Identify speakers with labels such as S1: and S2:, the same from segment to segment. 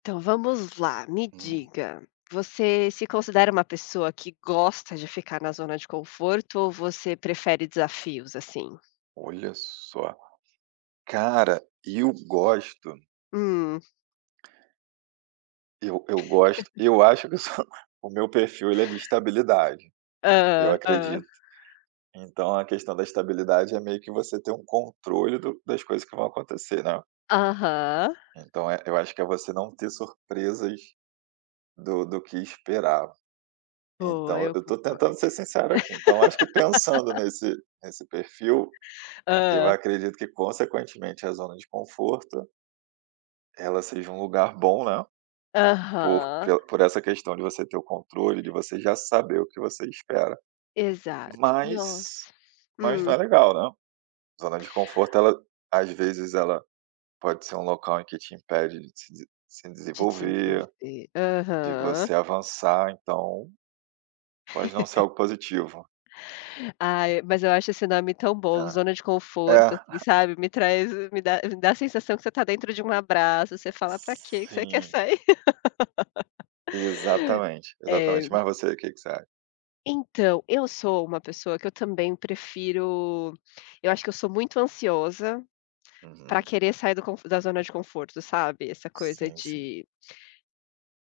S1: Então vamos lá, me
S2: Hum,
S1: diga, você se considera uma pessoa que gosta de ficar na zona de conforto ou você prefere desafios assim?
S2: Olha só. Cara, eu gosto,
S1: Hum,
S2: eu acho que eu sou o meu perfil ele é de estabilidade, eu
S1: Ah, hã.
S2: acredito. Então a questão da estabilidade é meio que você ter um controle do das coisas que vão acontecer, né.
S1: Aham,
S2: Então eu acho que é você não ter surpresas do que esperava.
S1: boa,
S2: Então
S1: eu
S2: eu tô
S1: concordo.
S2: tentando ser sincero aqui, então acho que pensando nesse perfil, eu
S1: Ah,
S2: acredito que, consequentemente, a zona de conforto ela seja um lugar bom, né. Por
S1: aham,
S2: pel por essa questão de você ter o controle, de você já saber o que você espera.
S1: exato.
S2: Mas
S1: Nossa.
S2: mas não
S1: Hum,
S2: é legal, né. Zona de conforto ela, às vezes, ela pode ser um local em que te impede de se
S1: de
S2: desenvolver,
S1: desenvolver.
S2: de
S1: Aham.
S2: você avançar, então pode não ser algo positivo,
S1: Ai, mas eu acho esse nome tão bom,
S2: né.
S1: zona de conforto,
S2: É,
S1: assim, sabe, me traz me dá a sensação que você está dentro de um abraço, você fala: "Pra quê que você quer
S2: sim,
S1: sair?"
S2: exatamente,
S1: É.
S2: exatamente. Mas você, o que que você acha?
S1: Então, eu sou uma pessoa que eu também prefiro. Eu acho que eu sou muito ansiosa para
S2: Uhum.
S1: querer sair do conf da zona de conforto, sabe, essa coisa
S2: Sim, sim.
S1: de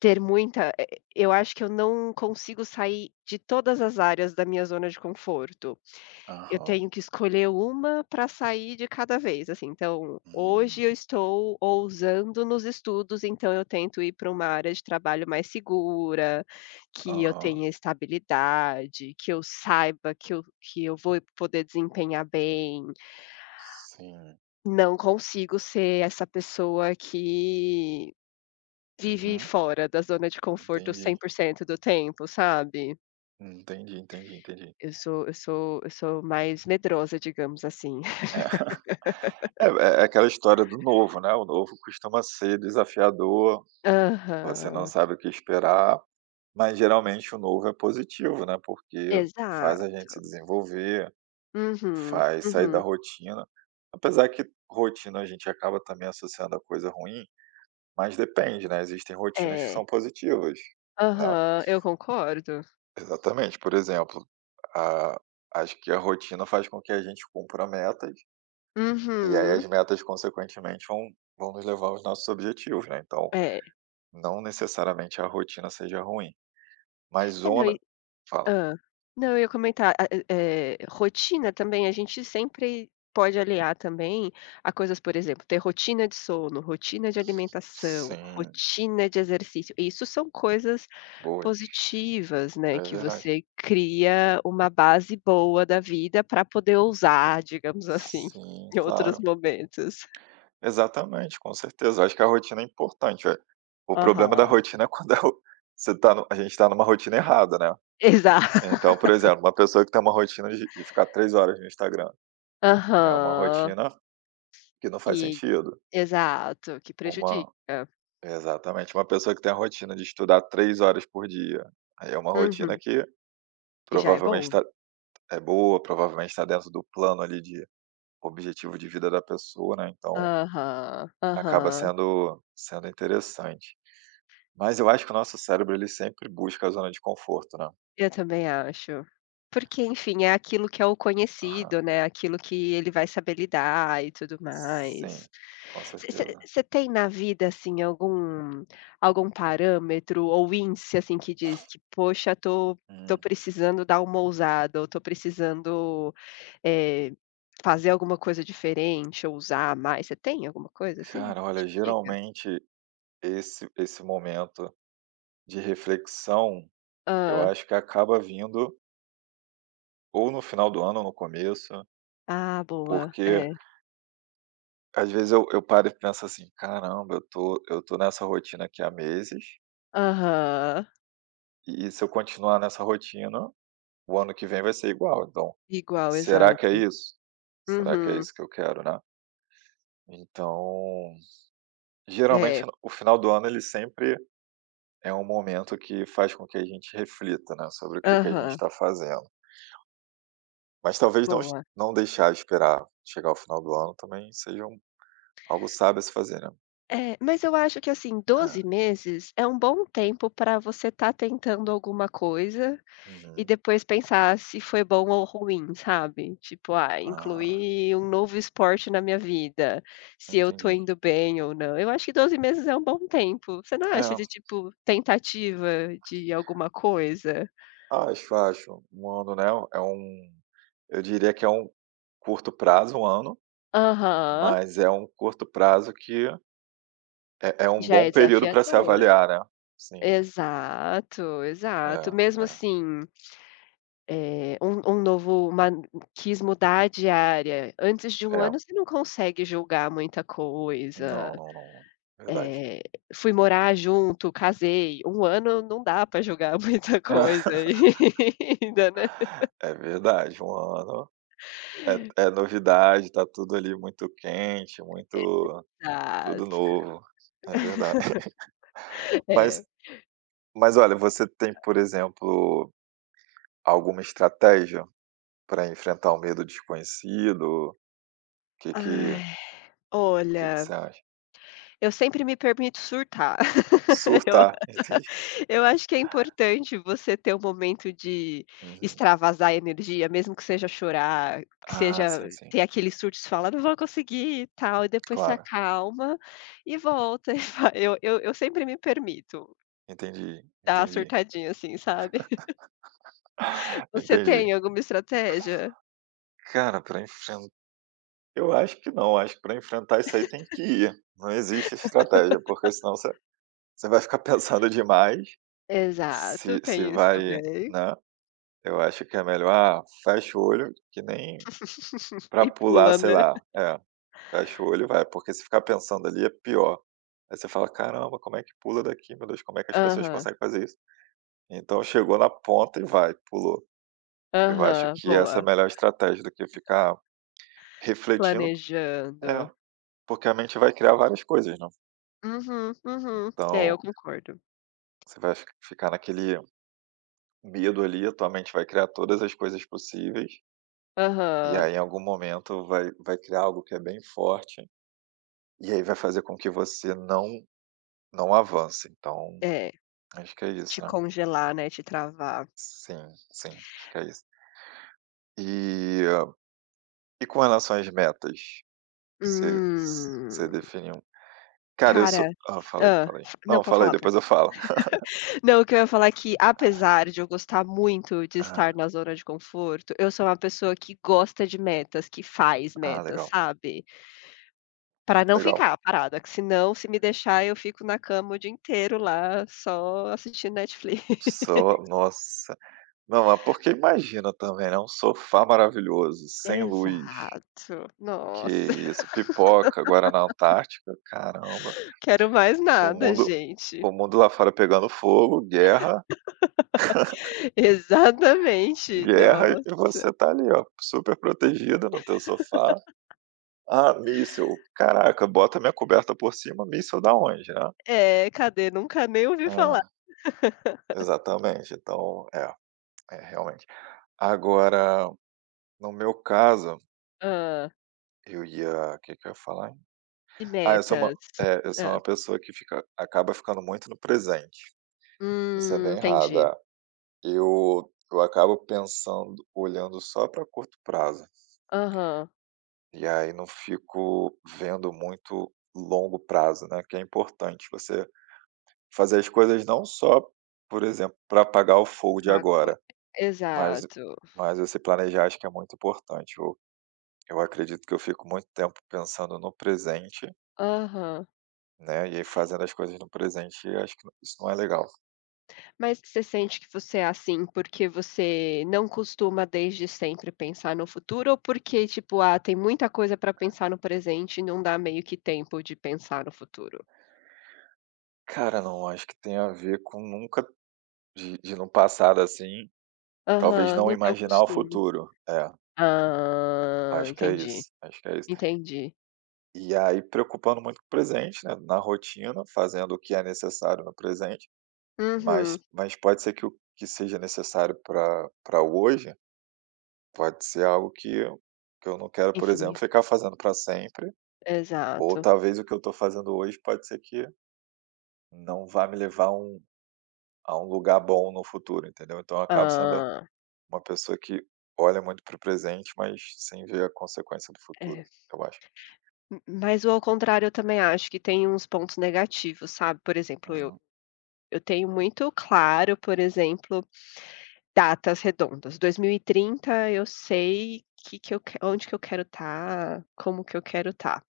S1: ter muita eu acho que eu não consigo sair de todas as áreas da minha zona de conforto. Eu
S2: Aham.
S1: tenho que escolher uma para sair de cada vez, assim, então,
S2: Hum.
S1: hoje eu estou ousando nos estudos, então eu tento ir para uma área de trabalho mais segura, que eu
S2: Aham.
S1: tenha estabilidade, que eu saiba que eu vou poder desempenhar bem.
S2: Sim.
S1: Não consigo ser essa pessoa que vive
S2: Uhum.
S1: fora da zona de conforto
S2: Entendi.
S1: 100% do tempo, sabe.
S2: Entendi, entendi, entendi.
S1: Eu sou mais medrosa, digamos assim.
S2: É, é aquela história do novo, né, o novo costuma ser desafiador, você não
S1: Aham.
S2: sabe o que esperar, mas geralmente o novo é positivo, né, porque faz
S1: Exato.
S2: a gente se desenvolver,
S1: Uhum,
S2: faz sair da
S1: uhum.
S2: rotina. Apesar que rotina a gente acaba também associando a coisa ruim, mas depende, né, existem rotinas que são
S1: É.
S2: positivas, né.
S1: Aham, eu concordo.
S2: Exatamente, por exemplo, a acho que a rotina faz com que a gente cumpra metas. E aí
S1: Uhum.
S2: as metas, consequentemente, vão nos levar aos nossos objetivos, né, então
S1: É.
S2: não necessariamente a rotina seja ruim, mas
S1: É, não
S2: zona...
S1: e
S2: Fala.
S1: hã. Não, eu ia comentar, a rotina também, a gente sempre pode aliar também a coisas, por exemplo, ter rotina de sono, rotina de alimentação,
S2: Sim,
S1: rotina de exercício. Isso são coisas
S2: boas.
S1: positivas, né,
S2: É
S1: que
S2: verdade.
S1: você cria uma base boa da vida pra poder ousar, digamos assim,
S2: Sim,
S1: em outros
S2: claro.
S1: momentos.
S2: Exatamente, com certeza. Eu acho que a rotina é importante, o problema da
S1: Aham.
S2: rotina é quando é o você está no a gente está numa rotina errada, né.
S1: Exa
S2: Então, por exemplo, uma pessoa que tem uma rotina de ficar 3 horas no Instagram, é uma
S1: aham.
S2: rotina que não faz
S1: Que
S2: sentido.
S1: Exato, que
S2: Uma
S1: prejudica.
S2: Exatamente. Uma pessoa que tem a rotina de estudar 3 horas por dia, aí é uma rotina
S1: Uhum.
S2: que
S1: Que já é
S2: provavelmente
S1: bom.
S2: tá é boa, provavelmente está dentro do plano ali de objetivo de vida da pessoa, né, então
S1: Aham,
S2: acaba
S1: aham.
S2: sendo interessante. Mas eu acho que o nosso cérebro ele sempre busca a zona de conforto, né.
S1: Eu também acho. Porque, enfim, é aquilo que é o conhecido,
S2: Aham.
S1: né, aquilo que ele vai saber lidar e tudo
S2: Sim,
S1: mais.
S2: com certeza.
S1: Você tem na vida, assim, algum parâmetro ou índice, assim, que diz que: "Poxa, tô
S2: Hum.
S1: precisando dar uma ousada ou estou precisando, eh, fazer alguma coisa diferente ou usar mais", você tem alguma coisa assim
S2: Cara,
S1: que te
S2: olha,
S1: diga?
S2: geralmente esse momento de reflexão, eu
S1: Hã.
S2: acho que acaba vindo ou no final do ano ou no começo.
S1: Ah, boa.
S2: Porque
S1: É.
S2: às vezes eu paro e penso assim: "Caramba, eu tô nessa rotina aqui há meses
S1: Aham.
S2: e, se eu continuar nessa rotina, o ano que vem vai ser igual. Então,
S1: Igual,
S2: será que é
S1: exato.
S2: isso? Será que é
S1: Uhum.
S2: isso que eu quero, né?". Então,
S1: É,
S2: geralmente no o final do ano ele sempre é um momento que faz com que a gente reflita, né, sobre o que que a gente
S1: aham,
S2: está fazendo. Mas talvez não es
S1: boa.
S2: não deixar esperar chegar ao final do ano também seja algo sábio a se fazer, né.
S1: É, mas eu acho que, assim, doze
S2: É.
S1: meses é um bom tempo para você estar tentando alguma coisa e
S2: Uhum.
S1: depois pensar se foi bom ou ruim, sabe? Tipo, ah,
S2: Ah,
S1: incluir um novo esporte na minha vida, se eu tô
S2: entendi.
S1: indo bem ou não. Eu acho que 12 meses é um bom tempo. Você não acha
S2: É.
S1: de, tipo, tentativa de alguma coisa?
S2: Acho, acho. Um ano, né, é um eu diria que é um curto prazo, um ano,
S1: Aham,
S2: mas é um curto prazo que é um
S1: já
S2: bom
S1: é
S2: período para se
S1: desafiador.
S2: avaliar, né. Sim,
S1: Exato, exato. Mesmo
S2: é, é,
S1: assim um novo uma quis mudar de área, antes de 1 ano
S2: é.
S1: você não consegue julgar muita
S2: Não,
S1: coisa,
S2: não, não, não. Verdade.
S1: eh, fui morar junto, casei, 1 ano não dá para julgar muita coisa ainda, né.
S2: É verdade. Um ano é novidade, tá tudo ali muito quente, muito tudo
S1: Exato,
S2: novo. É verdade. Mas
S1: é.
S2: mas olha, você tem, por exemplo, alguma estratégia para enfrentar o medo desconhecido? Que que
S1: Ai,
S2: Que
S1: olha,
S2: você acha?
S1: eu sempre me permito surtar, eu
S2: Surtar, entendi.
S1: Eu acho que é importante você ter um momento de
S2: Uhum.
S1: extravasar energia, mesmo que seja chorar, que
S2: Ah,
S1: seja
S2: sim, sim.
S1: ter aquele surto, e falar "Não vou conseguir", e tal, e depois se
S2: Claro.
S1: acalma e volta e vai. Eu sempre me permito
S2: Entendi,
S1: dar uma
S2: entendi,
S1: surtadinha assim, sabe. Você
S2: entendi.
S1: tem alguma estratégia?
S2: Cara, para enfrentar, eu acho que não, acho que para enfrentar isso aí tem que ir. Não existe estratégia, porque senão você vai ficar pensando demais,
S1: Exato,
S2: se
S1: tem isso
S2: vai,
S1: também.
S2: né. Eu acho que é melhor, ah, fecha o olho, que nem para
S1: E
S2: pular,
S1: pula,
S2: sei
S1: né.
S2: lá, é, fecha o olho e vai, porque se ficar pensando ali é pior. Aí você fala: "Caramba, como é que pula daqui, meu Deus, como é que as pessoas
S1: Aham,
S2: conseguem fazer isso?". Então chegou na ponta e vai, pulou. Eu acho
S1: aham,
S2: que essa é
S1: boa.
S2: a melhor estratégia do que ficar refletindo, é,
S1: Planejando.
S2: porque a mente vai criar várias coisas, né.
S1: Uhum, uhum. É, eu
S2: Então,
S1: concordo.
S2: você vai fi ficar naquele medo ali, a tua mente vai criar todas as coisas possíveis, e
S1: Aham.
S2: aí em algum momento vai criar algo que é bem forte, e aí vai fazer com que você não avance. Então,
S1: É,
S2: acho que é isso,
S1: te
S2: né.
S1: congelar, né, te travar.
S2: Sim, sim, acho que é isso. E e com relação às metas, você você
S1: Hum,
S2: definiu cara, eu sou,
S1: cara
S2: fala aí.
S1: hã. Não,
S2: Não,
S1: pode
S2: falei,
S1: falar, pode
S2: depois eu falo.
S1: Não, o que eu ia falar é que apesar de eu gostar muito de estar
S2: Ah,
S1: na zona de conforto, eu sou uma pessoa que gosta de metas, que faz
S2: ah,
S1: metas,
S2: legal,
S1: sabe. Pra não
S2: legal.
S1: ficar parada, que senão, se me deixar, eu fico na cama o dia inteiro lá, só assistindo Netflix.
S2: Sou... nossa. Não, mas porque imagina também, né, um sofá maravilhoso, sem luz,
S1: Exato.
S2: que
S1: Nossa,
S2: isso, pipoca, guaraná antártica, caramba.
S1: quero mais
S2: O
S1: nada,
S2: mundo
S1: gente.
S2: o mundo lá fora pegando fogo, guerra,
S1: Exatamente.
S2: guerra,
S1: Nossa.
S2: e você tá ali, ó, super protegida no teu sofá. Ah, míssil, caraca, bota minha coberta por cima, míssil da onde, né?
S1: É, cadê? Nunca nem ouvi falar.
S2: É, exatamente, então, é realmente. Agora, no meu caso,
S1: Hã.
S2: eu ia o que que eu ia falar, hein?
S1: E
S2: Ah,
S1: metas.
S2: eu sou
S1: Hã.
S2: uma pessoa que fica acaba ficando muito no presente. Isso é bem errado,
S1: Entendi.
S2: é. Eu acabo pensando olhando só pra curto prazo,
S1: Aham.
S2: e aí não fico vendo muito longo prazo, né, que é importante você fazer as coisas não só, por exemplo, para apagar o fogo de
S1: Agora.
S2: agora, mas
S1: Exato.
S2: você planejar, acho que é muito importante. Eu acredito que eu fico muito tempo pensando no presente.
S1: Aham.
S2: Né, e aí, fazendo as coisas no presente, eu acho que isso não é legal.
S1: Mas você sente que você é assim porque você não costuma desde sempre pensar no futuro ou porque, tipo, ah, tem muita coisa pra pensar no presente e não dá meio que tempo de pensar no futuro?
S2: Cara, não, acho que tem a ver com nunca de no passado, assim, talvez
S1: Aham,
S2: não
S1: não tem o
S2: imaginar o
S1: costume.
S2: futuro. É,
S1: Ah,
S2: acho que é
S1: entendi,
S2: isso, acho que é isso.
S1: entendi.
S2: E aí preocupando muito com o presente, né, na rotina, fazendo o que é necessário no presente, mas
S1: Uhum.
S2: pode ser que o que seja necessário para hoje, pode ser algo que que eu não quero, por exemplo,
S1: Influência.
S2: ficar fazendo para sempre, ou
S1: Exato.
S2: talvez o que eu estou fazendo hoje pode ser que não vá me levar a um lugar bom no futuro, entendeu? Então eu acabo sendo
S1: Hã.
S2: uma pessoa que olha muito para o presente, mas sem ver a consequência do futuro,
S1: É,
S2: eu acho.
S1: m mas o ao contrário eu também acho que tem uns pontos negativos, sabe. Por exemplo, eu
S2: Uhum,
S1: eu tenho muito claro, por exemplo, datas redondas. 2030 eu sei que eu que onde que eu quero estar, como que eu quero estar.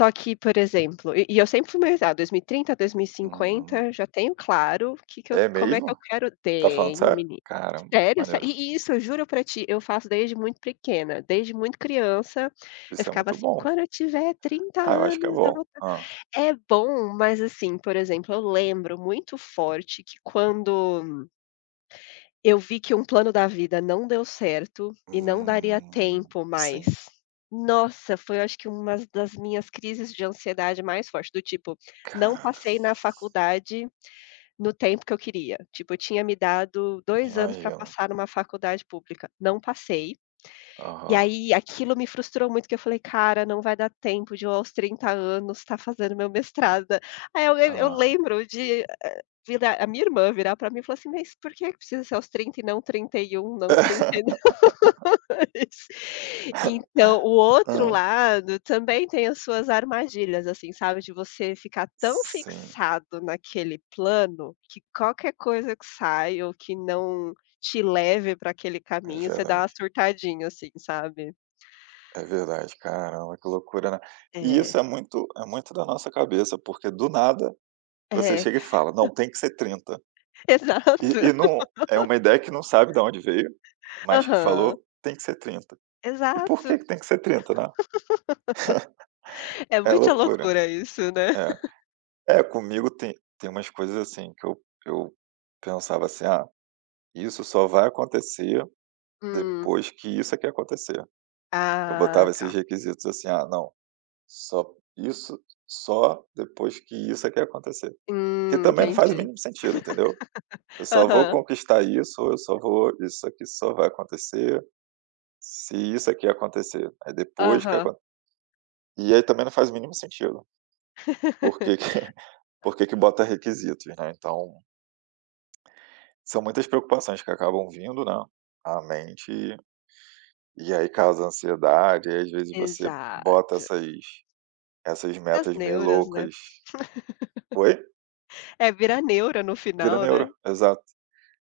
S1: Só que, por exemplo e eu sempre fui mais ah, 2030,
S2: uhum.
S1: 2050, já tenho claro que eu
S2: É
S1: como é que eu
S2: mesmo?
S1: quero
S2: Tá falando
S1: tenho,
S2: sério?
S1: menina.
S2: Caramba,
S1: Sério, sé
S2: maneiro.
S1: e isso, eu juro pra ti, eu faço desde muito pequena, desde muito criança, eu
S2: Isso é
S1: ficava
S2: muito
S1: assim:
S2: bom.
S1: "Quando eu tiver 30
S2: Ah, eu acho que é
S1: anos eu vou
S2: bom.
S1: tá"
S2: Ah.
S1: É bom, mas assim, por exemplo, eu lembro muito forte que quando eu vi que um plano da vida não deu certo e não daria tempo mais.
S2: Sim.
S1: Nossa, foi acho que uma das minhas crises de ansiedade mais fortes do tipo, não
S2: Caraca,
S1: passei na faculdade no tempo que eu queria. Tipo, eu tinha me dado 2 anos para
S2: imagino.
S1: passar numa faculdade pública, não passei. E
S2: Aham,
S1: aí aquilo me frustrou muito, que eu falei: "Cara, não vai dar tempo de eu aos 30 anos estar fazendo meu mestrado". Aí eu
S2: ah,
S1: lembro de Virar a minha irmã virar para mim e falar assim: "Mas por que que precisa ser aos 30 e não 31 não 32?" Então, o outro
S2: ah.
S1: lado também tem as suas armadilhas, assim, sabe, de você ficar tão
S2: Sim,
S1: fixado naquele plano, que qualquer coisa que sai ou que não te leve para aquele
S2: é
S1: caminho, você dá uma
S2: verdade,
S1: surtadinha, assim, sabe.
S2: é verdade. Caramba, que loucura, né. E
S1: É,
S2: isso é muito da nossa cabeça, porque do nada você
S1: é,
S2: chega e fala: "Não, tem que ser 30". E
S1: exato.
S2: e não é uma ideia que não sabe de onde veio, mas que
S1: Aham,
S2: falou: "Tem que ser trinta". E por que
S1: exato.
S2: que tem que ser 30, né?
S1: É
S2: É
S1: muita
S2: loucura.
S1: loucura isso, né.
S2: É. É, comigo tem umas coisas, assim, que eu pensava assim: "Ah, isso só vai acontecer
S1: Hum,
S2: depois que isso aqui acontecer". Eu
S1: ah,
S2: botava esses
S1: tá.
S2: requisitos assim: "Ah, não, só isso só depois que isso aqui acontecer". Que também não faz o
S1: Entendi.
S2: mínimo sentido, entendeu? Eu só vou
S1: Aham,
S2: conquistar isso, ou eu só vou isso aqui só vai acontecer se isso aqui acontecer. Aí depois que
S1: aham.
S2: acon E aí também não faz o mínimo sentido, por que que por que que bota requisitos, né. Então, são muitas preocupações que acabam vindo, né, à mente, e aí causa ansiedade, e aí às vezes você bota
S1: Exato.
S2: essas
S1: As
S2: metas meio
S1: neuras, né.
S2: loucas. Oi?
S1: É, vira neura no
S2: Vira
S1: final, né.
S2: neuro, exato,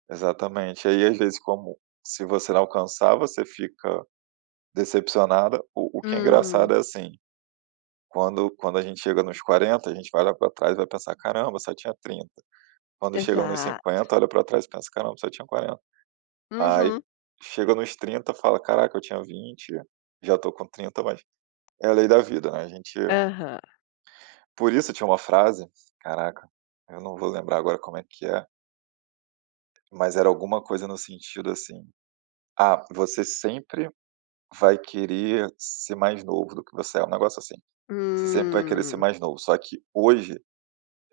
S2: exatamente. Aí às vezes, como se você não alcançar, você fica decepcionada. O que é
S1: Uhum,
S2: engraçado é assim: quando a gente chega nos 40, a gente vai olhar para trás e vai pensar: "Caramba, só tinha 30". Quando chega nos
S1: exa
S2: 50, olha para trás e pensa: "Caramba, só tinha 40". Aí
S1: uhum,
S2: chega nos 30, fala: "Caraca, eu tinha 20, já tô com 30". Mas é a lei da vida, né, a gente...
S1: aham.
S2: Por isso tinha uma frase, caraca, eu não vou lembrar agora como é que é, mas era alguma coisa no sentido assim: "Ah, você sempre vai querer ser mais novo do que você é", um negócio assim, "você sempre vai querer ser
S1: Hum,
S2: mais novo, só que hoje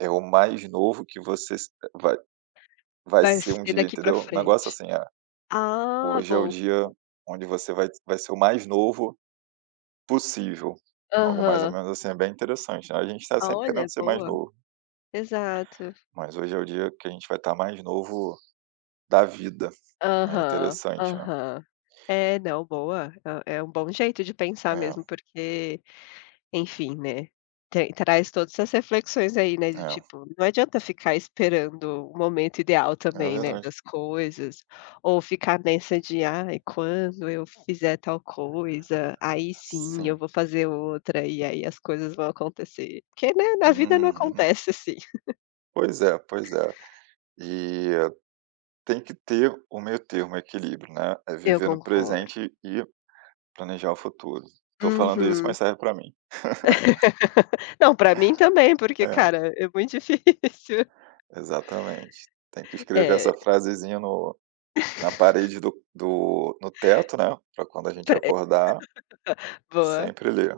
S2: é o mais novo que você s vai vai
S1: vai
S2: ser um
S1: ser
S2: dia,
S1: daqui pra
S2: entendeu? Um negócio
S1: frente.
S2: assim, ah,
S1: Ah,
S2: hoje é o
S1: boa.
S2: dia onde você vai ser o mais novo possível", algo mais ou
S1: Aham.
S2: menos assim, é bem interessante, né, a gente está sempre
S1: Olha,
S2: querendo ser mais
S1: boa.
S2: novo,
S1: Exato.
S2: mas hoje é o dia que a gente vai estar mais novo da vida, é
S1: Aham,
S2: interessante, né.
S1: aham. É, não, boa. É é um bom jeito de pensar
S2: É,
S1: mesmo, porque enfim, né, traz todas essas reflexões aí, né, do
S2: é,
S1: tipo, não adianta ficar esperando o momento ideal
S2: é
S1: também, né,
S2: verdade.
S1: das coisas, ou ficar nessa de: "Ai, quando eu fizer tal coisa, aí sim eu
S2: Sim.
S1: vou fazer outra, e aí as coisas vão acontecer", porque, né, na vida não
S2: Uhum.
S1: acontece assim.
S2: Pois é, pois é. E tem que ter o meio termo, o equilíbrio, né, é
S1: Eu
S2: viver no
S1: concordo.
S2: presente e planejar o futuro. Tô falando isso,
S1: Uhum.
S2: mas serve pra mim.
S1: Não, pra mim também, porque,
S2: É,
S1: cara, é muito difícil.
S2: exatamente. Tem que escrever
S1: É,
S2: essa frasezinha no na parede do do no teto, né, pra quando a gente
S1: pra
S2: acordar,
S1: boa.
S2: sempre ler.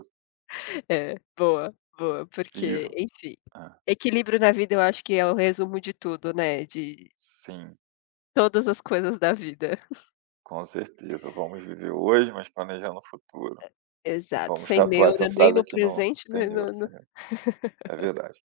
S1: É, boa, boa, porque,
S2: Viva
S1: enfim,
S2: É,
S1: equilíbrio na vida eu acho que é o resumo de tudo, né, de
S2: sim,
S1: todas as coisas da vida.
S2: com certeza. Vamos viver hoje, mas planejando o futuro.
S1: Exato,
S2: Vamos
S1: sem
S2: tatuar essa
S1: neura nem
S2: frase
S1: no
S2: aqui: "No
S1: presente,
S2: sem
S1: nem
S2: neuro,
S1: no
S2: sem neuro". É verdade.